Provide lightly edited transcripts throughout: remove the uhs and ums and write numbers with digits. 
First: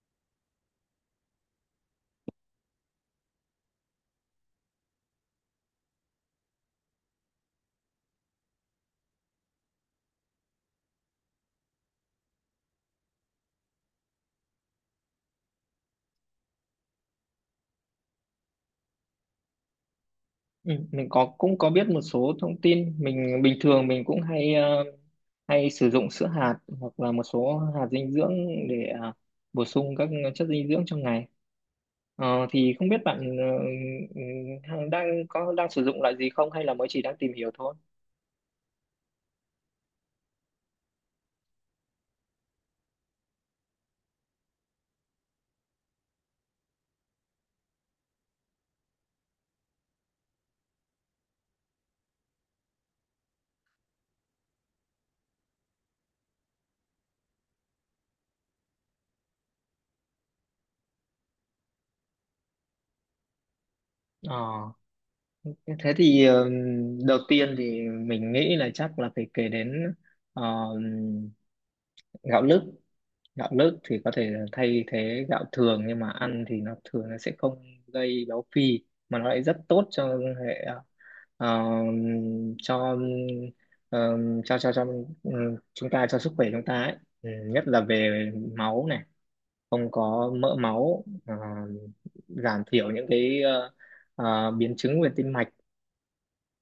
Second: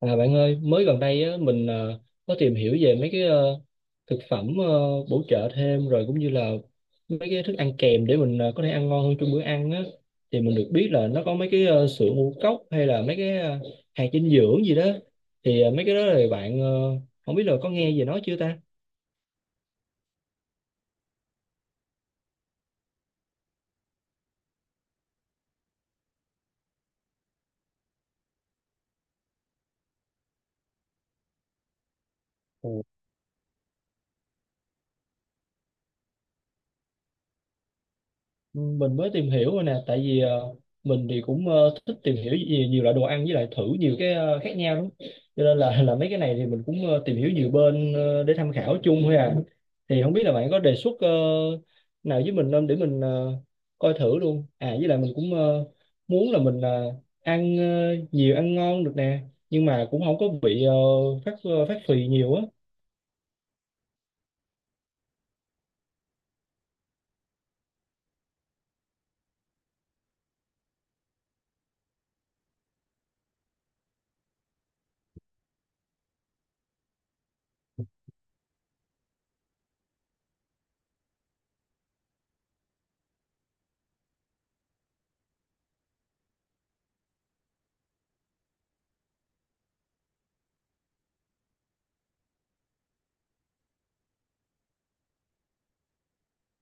À, bạn ơi, mới gần đây á, mình có tìm hiểu về mấy cái thực phẩm bổ trợ thêm, rồi cũng như là mấy cái thức ăn kèm để mình có thể ăn ngon hơn trong bữa ăn á. Thì mình được biết là nó có mấy cái sữa ngũ cốc hay là mấy cái hạt dinh dưỡng gì đó. Thì mấy cái đó thì bạn không biết là có nghe về nó chưa ta? Ừ, mình có, cũng có biết một số thông tin. Mình bình thường mình cũng hay sử dụng sữa hạt hoặc là một số hạt dinh dưỡng để bổ sung các chất dinh dưỡng trong ngày. Thì không biết bạn ừ, đang sử dụng loại gì không, hay là mới chỉ đang tìm hiểu thôi? Mình mới tìm hiểu rồi nè, tại vì mình thì cũng thích tìm hiểu nhiều loại đồ ăn, với lại thử nhiều cái khác nhau lắm, cho nên là là mấy cái này thì mình cũng tìm hiểu nhiều bên để tham khảo chung thôi à. Thì không biết là bạn có đề xuất nào với mình không, để mình coi thử luôn à. Với lại mình cũng muốn là mình ăn nhiều, ăn ngon được nè, nhưng mà cũng không có bị phát phì nhiều á. Ờ, Thế thì đầu tiên thì mình nghĩ là chắc là phải kể đến ờ, gạo lứt. Gạo lứt thì có thể là thay thế gạo thường, nhưng mà ăn thì nó thường nó sẽ không gây béo phì mà nó lại rất tốt cho hệ ờ, cho ờ, cho cho cho ừ, chúng ta, cho sức khỏe chúng ta ấy. Nhất là về máu này, không có mỡ máu, giảm thiểu những cái biến chứng về tim mạch.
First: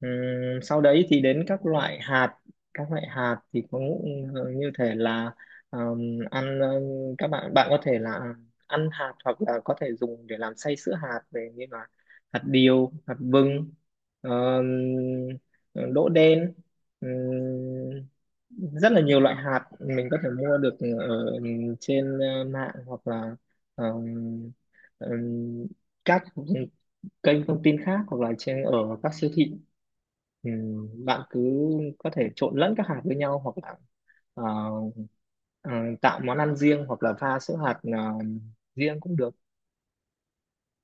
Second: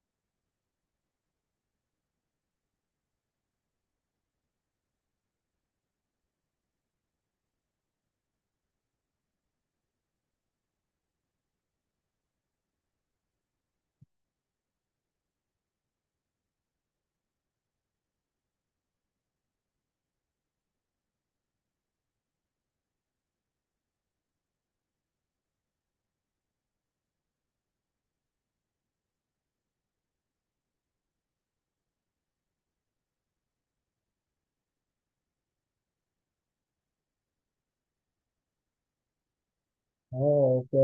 Ừm, Sau đấy thì đến các loại hạt. Các loại hạt thì có như thể là, ăn, các bạn bạn có thể là ăn hạt hoặc là có thể dùng để làm xay sữa hạt về, như là hạt điều, hạt vừng, đỗ đen, rất là nhiều loại hạt mình có thể mua được ở trên mạng hoặc là ừm, ừm, các kênh thông tin khác, hoặc là trên ở các siêu thị. Ừ, Bạn cứ có thể trộn lẫn các hạt với nhau hoặc là ờ, ờ, tạo món ăn riêng, hoặc là pha sữa hạt riêng cũng được. Ồ, ok.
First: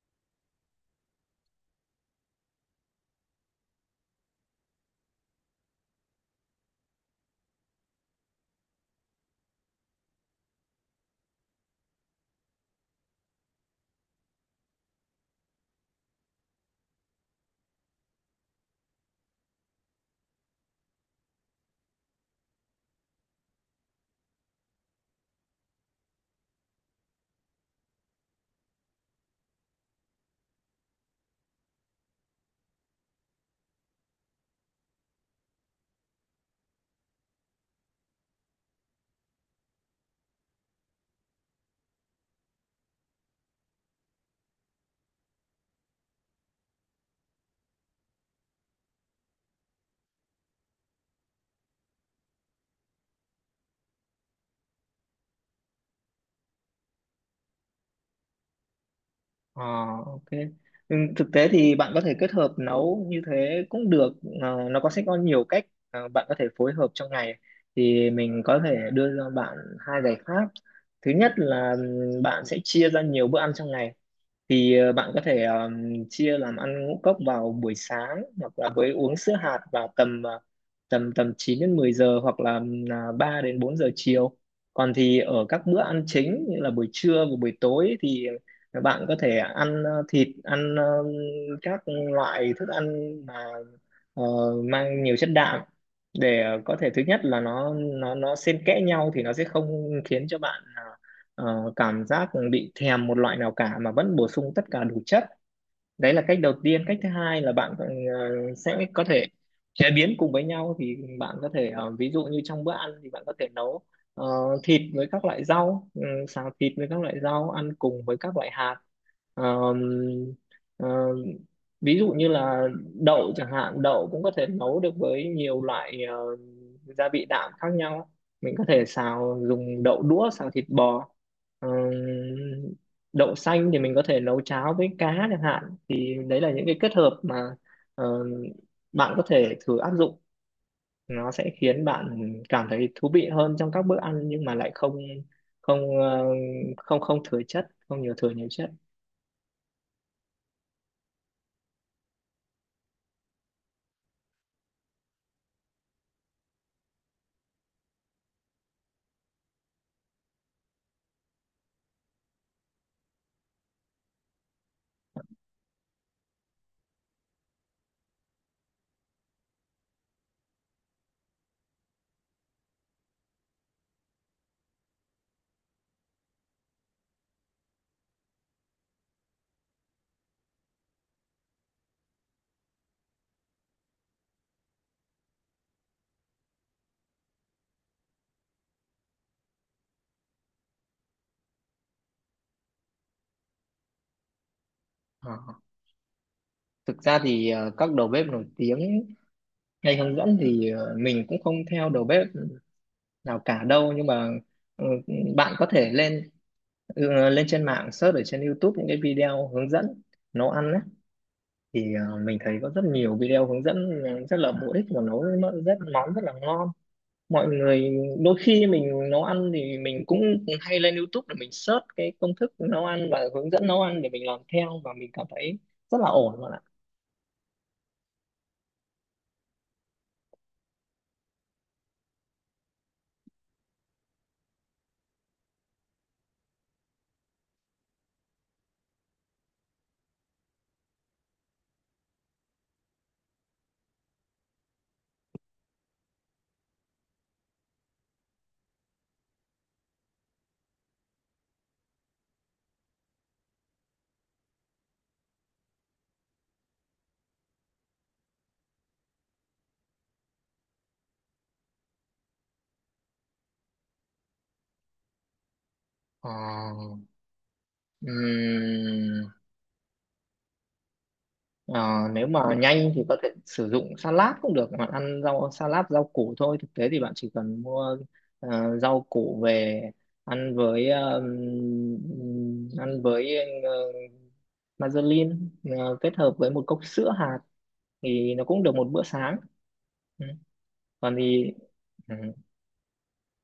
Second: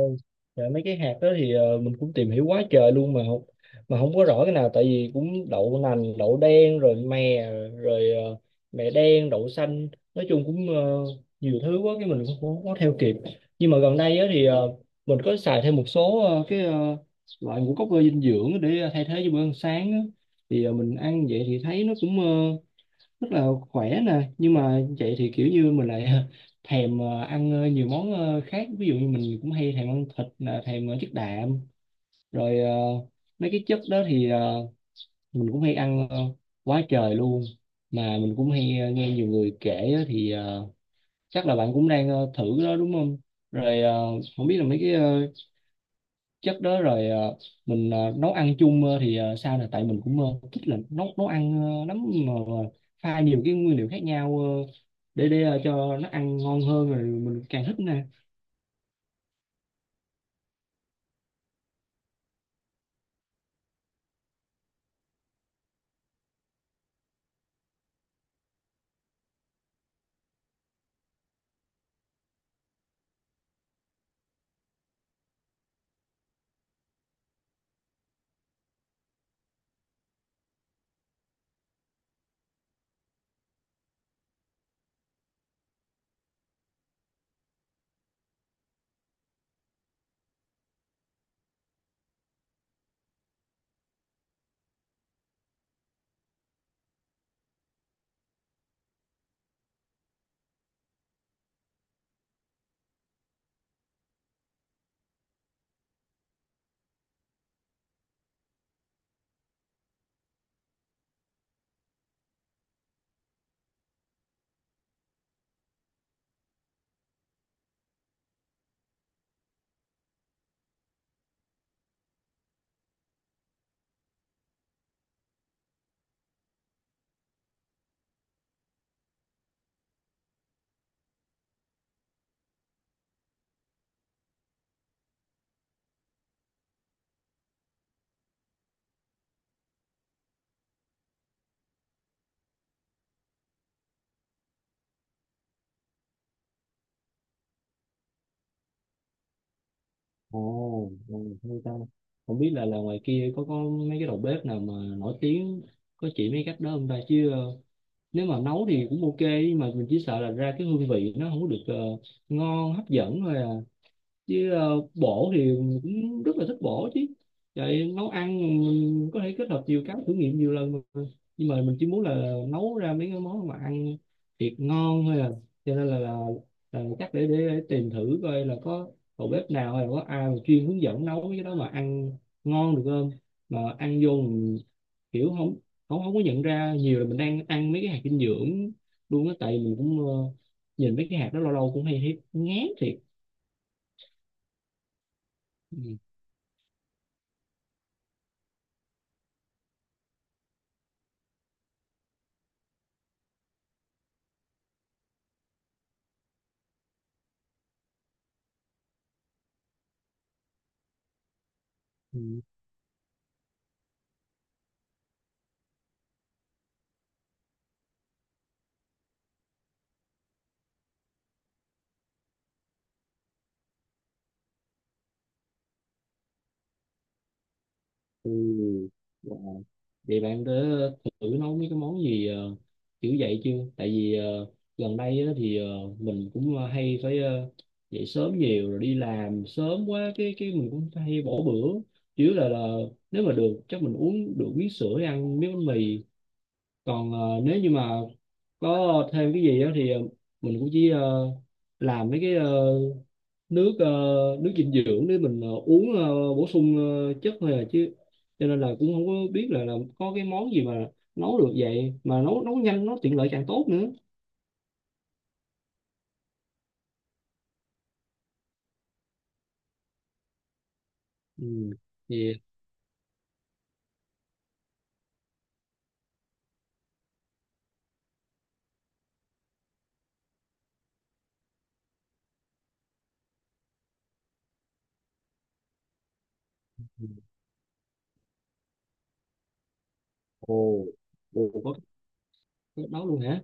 Dạ, mấy cái hạt đó thì mình cũng tìm hiểu quá trời luôn, mà không có rõ cái nào, tại vì cũng đậu nành, đậu đen, rồi rồi ờ, mè đen, đậu xanh, nói chung cũng nhiều thứ quá, cái mình cũng không có theo kịp. Nhưng mà gần đây á thì mình có xài thêm một số cái loại ngũ cốc dinh dưỡng để thay thế cho bữa ăn sáng á. Thì mình ăn vậy thì thấy nó cũng rất là khỏe nè, nhưng mà vậy thì kiểu như mình lại thèm ăn nhiều món khác, ví dụ như mình cũng hay thèm ăn thịt nè, thèm chất đạm, rồi mấy cái chất đó thì mình cũng hay ăn quá trời luôn. Mà mình cũng hay nghe nhiều người kể á, thì chắc là bạn cũng đang thử cái đó đúng không? Rồi không biết là mấy cái chất đó rồi mình nấu ăn chung thì sao nè, tại mình cũng thích là nấu nấu ăn lắm, nhưng mà pha nhiều cái nguyên liệu khác nhau để cho nó ăn ngon hơn rồi mình càng thích nè. Ờ, ok. Ừ, thực tế thì bạn có thể kết hợp nấu như thế cũng được. Nó có sẽ có nhiều cách, bạn có thể phối hợp trong ngày. Thì mình có thể đưa cho bạn hai giải pháp. Thứ nhất là bạn sẽ chia ra nhiều bữa ăn trong ngày. Thì bạn có thể chia làm ăn ngũ cốc vào buổi sáng hoặc là với uống sữa hạt vào tầm ờ, tầm tầm 9 đến 10 giờ, hoặc là là 3 đến 4 giờ chiều. Còn thì ở các bữa ăn chính, như là buổi trưa và buổi tối, thì bạn có thể ăn thịt, ăn các loại thức ăn mà ờ, mang nhiều chất đạm, để có thể, thứ nhất là nó xen kẽ nhau thì nó sẽ không khiến cho bạn cảm giác bị thèm một loại nào cả, mà vẫn bổ sung tất cả đủ chất. Đấy là cách đầu tiên. Cách thứ hai là bạn sẽ có thể chế biến cùng với nhau. Thì bạn có thể, ví dụ như trong bữa ăn thì bạn có thể nấu ờ, thịt với các loại rau, xào thịt với các loại rau ăn cùng với các loại hạt. Ờm, ờ, Ví dụ như là đậu chẳng hạn, đậu cũng có thể nấu được với nhiều loại gia vị đạm khác nhau. Mình có thể xào, dùng đậu đũa xào thịt bò. Ờm, Đậu xanh thì mình có thể nấu cháo với cá chẳng hạn. Thì đấy là những cái kết hợp mà ờ, bạn có thể thử áp dụng. Nó sẽ khiến bạn cảm thấy thú vị hơn trong các bữa ăn, nhưng mà lại không không ờ, không không thừa chất, không nhiều thừa nhiều chất. Ồ, ồ, hay ta. Không biết là ngoài kia có mấy cái đầu bếp nào mà nổi tiếng có chỉ mấy cách đó không ta, chứ nếu mà nấu thì cũng ok, nhưng mà mình chỉ sợ là ra cái hương vị nó không có được ngon hấp dẫn thôi à. Chứ bổ thì mình cũng rất là thích bổ chứ, vậy nấu ăn mình có thể kết hợp nhiều cái, thử nghiệm nhiều lần mà. Nhưng mà mình chỉ muốn là nấu ra mấy cái món mà ăn thiệt ngon thôi à, cho nên là chắc để tìm thử coi là có đầu bếp nào hay là có ai mà chuyên hướng dẫn nấu cái đó mà ăn ngon được không, mà ăn vô mình kiểu không không không có nhận ra nhiều là mình đang ăn mấy cái hạt dinh dưỡng luôn á, tại mình cũng nhìn mấy cái hạt đó lâu lâu cũng hay thấy ngán thiệt. Ờ. Ừ. Thực ra thì các đầu bếp nổi tiếng hay hướng dẫn thì mình cũng không theo đầu bếp nào cả đâu, nhưng mà ờ, bạn có thể lên, lên trên mạng search ở trên YouTube những cái video hướng dẫn nấu ăn. Thì mình Ừ. thấy có rất nhiều video hướng dẫn rất là bổ ích, và nấu nó rất món rất là ngon. Mọi người, đôi khi mình nấu ăn thì mình cũng hay lên YouTube để mình search cái công thức nấu ăn và hướng dẫn nấu ăn để mình làm theo, và mình cảm thấy rất là ổn, bạn ạ. Ừ. Wow. Vậy bạn đã thử nấu mấy cái món gì kiểu vậy chưa? Tại vì gần đây á, thì mình cũng hay phải dậy sớm nhiều rồi đi làm sớm quá, cái mình cũng hay bỏ bữa. Chủ yếu là nếu mà được chắc mình uống được miếng sữa, ăn miếng bánh mì. Còn nếu như mà có thêm cái gì á thì mình cũng chỉ làm mấy cái nước ờ, nước dinh dưỡng để mình uống bổ sung chất thôi à, chứ cho nên là cũng không có biết là có cái món gì mà nấu được vậy, mà nấu nấu nhanh nó tiện lợi càng tốt nữa. Ờ, ừm, Ừ, ờ, Nếu thì mà nhanh thì có thể sử dụng salad cũng được. Bạn ăn rau salad, rau củ thôi. Thực tế thì bạn chỉ cần mua rau củ về, ăn với, ăn với ờ, Mazerlin, kết hợp với một cốc ừ, sữa hạt thì nó cũng được một bữa sáng. ừ. ồ, Còn thì, ồ, có ừ, cái đó luôn hả?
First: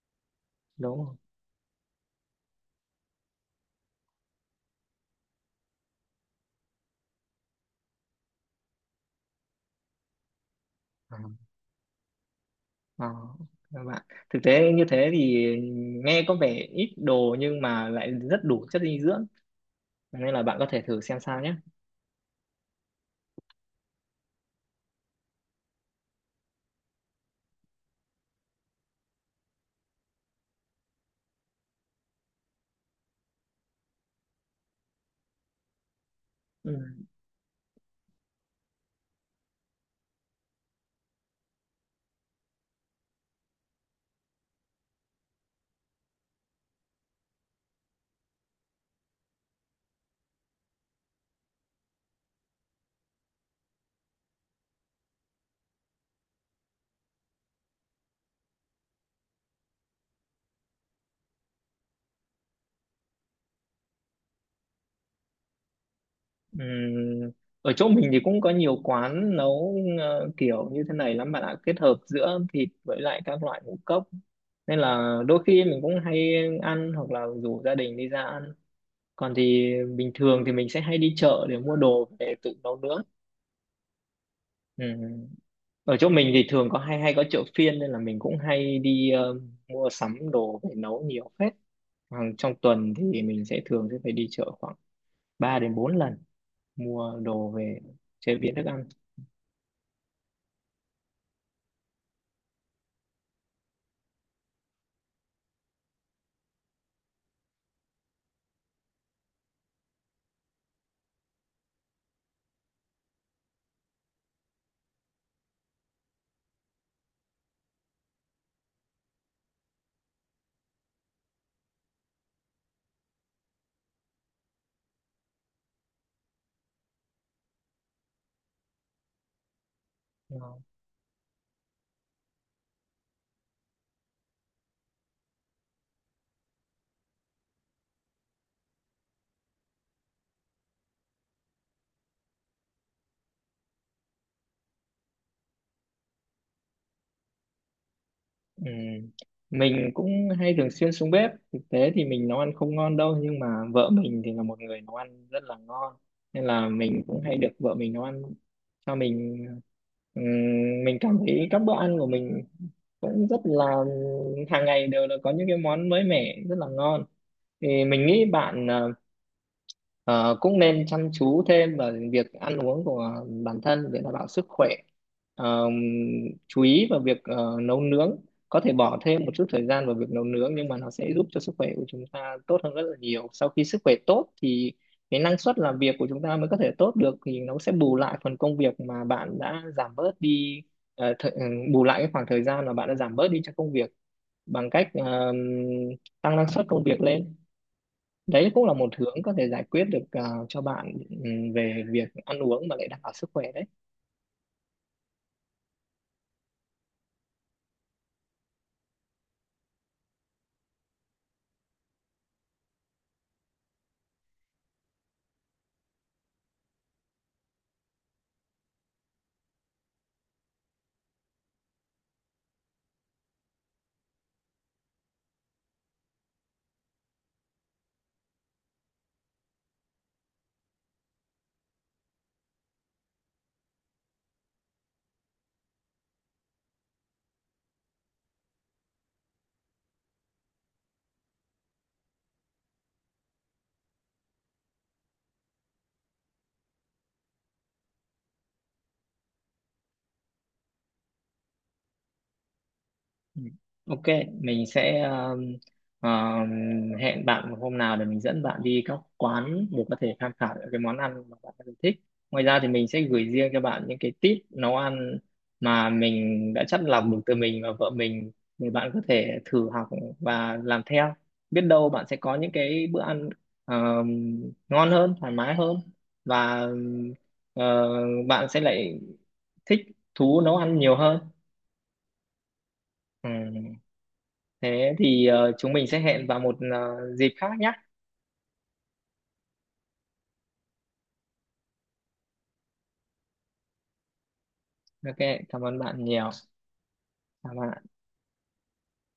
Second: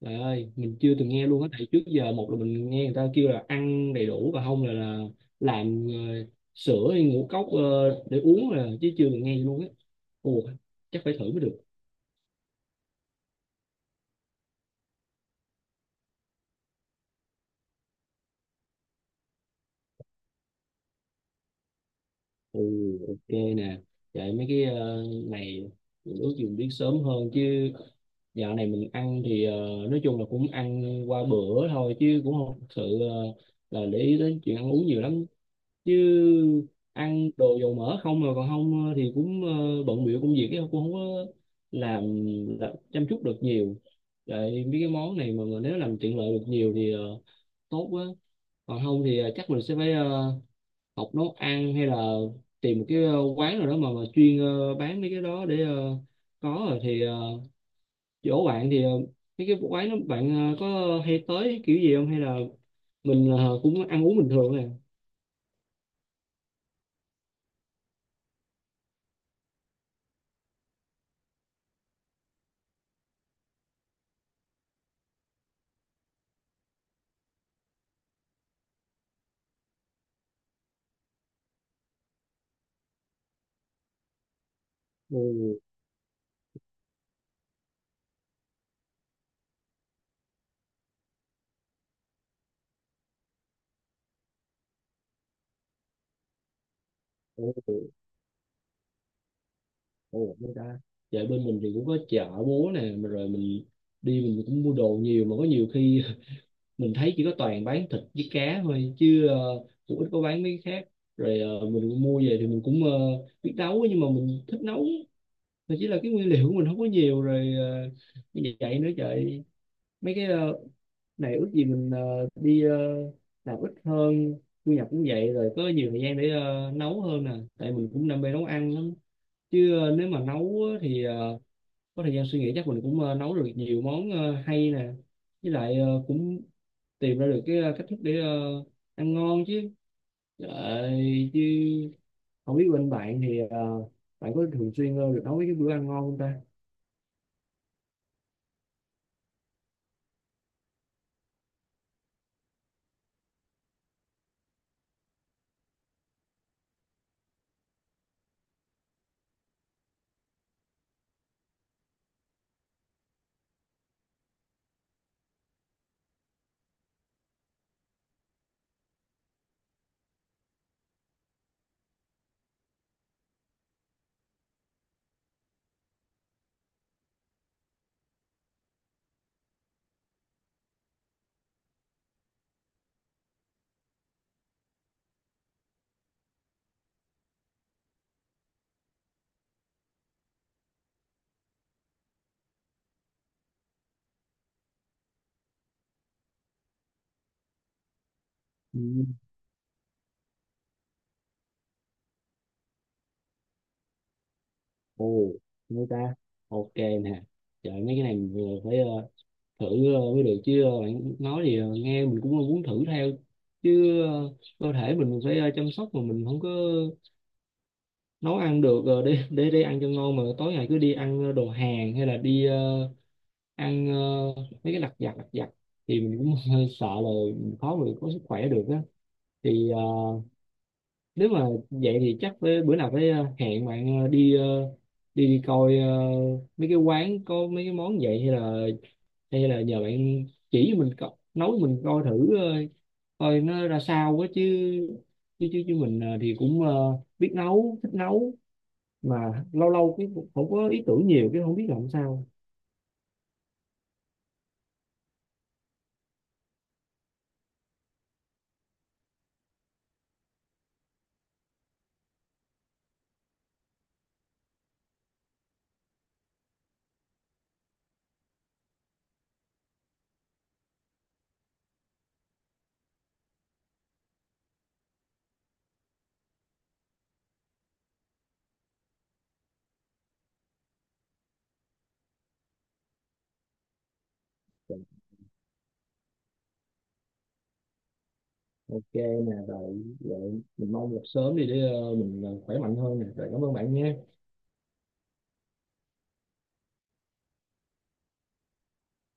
Trời ơi, mình chưa đúng từng rồi. nghe luôn á, tại trước giờ một là mình nghe người ta kêu là ăn đầy đủ, và không là làm sữa hay ngũ cốc để uống, là chứ chưa từng nghe luôn á. Ồ, chắc phải Ờ, thử mới được. ờ, các bạn, thực tế như thế thì nghe có vẻ ít đồ nhưng mà lại rất đủ chất dinh dưỡng, nên là bạn có thể thử xem sao nhé. Ừ, ok nè, vậy mấy cái này mình ước gì mình biết sớm hơn. Chứ dạo này mình ăn thì nói chung là cũng ăn qua bữa thôi, chứ cũng không thực sự ờ, là để ý đến chuyện ăn uống nhiều lắm, chứ Ừ. ăn đồ dầu mỡ không mà còn không thì cũng bận bịu công việc ấy, cũng không có làm, làm chăm chút được nhiều. Vậy mấy cái món này mà, nếu làm tiện lợi được nhiều thì tốt quá, còn không thì chắc mình sẽ phải học nấu ăn, hay là tìm một cái quán nào đó mà, chuyên bán mấy cái đó để có. Rồi thì chỗ bạn thì mấy cái quán đó bạn có hay tới kiểu gì không, hay là mình cũng ăn uống bình thường nè? Ừ. Ở chỗ mình thì cũng có nhiều quán nấu kiểu như thế này lắm, bạn ạ. Kết hợp giữa thịt với lại các loại ngũ cốc, nên là đôi khi mình cũng hay ăn, hoặc là rủ gia đình đi ra ăn. Còn thì bình thường thì mình sẽ hay đi chợ để mua đồ về tự nấu nướng. Ừ. Ừ, Ở chỗ mình thì thường có hay hay có chợ phiên, nên là mình cũng hay đi mua sắm đồ về nấu nhiều phết. Hàng trong tuần thì mình sẽ thường sẽ phải đi chợ khoảng 3 đến 4 lần, mua đồ về ồ, chế biến thức ăn. ồ, người ta. Dạ, bên mình thì cũng có chợ búa nè, mà rồi mình đi mình cũng mua đồ nhiều, mà có nhiều khi mình thấy chỉ có toàn bán thịt với cá thôi, chứ cũng ít có bán mấy cái khác. Rồi mình mua về thì mình cũng biết nấu, nhưng mà mình thích nấu thì chỉ là cái nguyên liệu của mình không có nhiều, rồi như vậy nữa. Trời, mấy cái này ước gì mình đi làm ít hơn, thu nhập cũng vậy, rồi có nhiều thời gian để nấu hơn nè, tại mình cũng đam mê nấu ăn lắm chứ. Ờ, Nếu mà Ờ. nấu á thì có thời gian suy nghĩ chắc mình cũng nấu được nhiều món hay nè, với lại cũng tìm ra được cái cách thức để ăn ngon chứ. Trời, chứ không biết bên bạn thì bạn có thường xuyên được nấu mấy cái bữa ăn ngon không ta? Ừ. Mình cũng hay thường xuyên xuống bếp. Thực tế thì mình nấu ăn không ngon đâu, nhưng mà vợ mình thì là một người nấu ăn rất là ngon, nên là mình cũng hay được vợ mình nấu ăn cho mình. Ừm, mình cảm thấy các bữa ăn của mình cũng rất là, hàng ngày đều là có những cái món mới mẻ rất là ngon. Thì mình nghĩ bạn Ờ, cũng nên chăm chú thêm vào việc ăn uống của bản thân để đảm bảo sức khỏe. Ờ, chú ý vào việc nấu nướng, có thể bỏ thêm một chút thời gian vào việc nấu nướng, nhưng mà nó sẽ giúp cho sức khỏe của chúng ta tốt hơn rất là nhiều. Sau khi sức khỏe tốt thì cái năng suất làm việc của chúng ta mới có thể tốt được, thì nó sẽ bù lại phần công việc mà bạn đã giảm bớt đi, ờ, thời- ừ, bù lại cái khoảng thời gian mà bạn đã giảm bớt đi cho công việc, bằng cách tăng năng suất công việc lên. Đấy cũng là Ừ, một hướng có thể giải quyết được cho bạn, về việc ăn uống mà lại đảm bảo sức khỏe đấy. ồ, mấy ta, ok nè. Trời, mấy cái này mình vừa phải thử mới được, chứ bạn nói gì nghe mình cũng muốn thử theo. Chứ cơ thể mình phải chăm sóc, mà mình không có nấu ăn được để ăn cho ngon, mà tối ngày cứ đi ăn đồ Hàn, hay là đi ăn mấy cái lặt vặt lặt vặt, thì mình cũng hơi sợ là mình khó mà có sức khỏe được á. Thì nếu mà vậy thì chắc với bữa nào phải hẹn bạn đi đi đi coi mấy cái quán có mấy cái món vậy, hay là nhờ bạn chỉ mình nấu mình coi thử coi nó ra sao quá, chứ chứ mình thì cũng biết nấu, thích nấu, mà lâu lâu cái cũng không có ý tưởng nhiều, cái không biết làm sao. Ừ. Ok, mình sẽ um, hẹn bạn một hôm nào để mình dẫn bạn đi các quán để có thể tham khảo những cái món ăn mà bạn đang thích. Ngoài ra thì mình sẽ gửi riêng cho bạn những cái tip nấu ăn mà mình đã chắt lọc được từ mình và vợ mình, để bạn có thể thử học và làm theo. Biết đâu bạn sẽ có những cái bữa ăn um, ngon hơn, thoải mái hơn, và ờ, bạn sẽ lại thích thú nấu ăn nhiều hơn. Ừ. Thế thì chúng mình sẽ hẹn vào một dịp khác nhé. Ok nè, rồi vậy mình mong gặp sớm đi để mình khỏe mạnh hơn nè, rồi cảm ơn bạn nha. Ok, cảm ơn bạn nhiều. Cảm ơn ạ.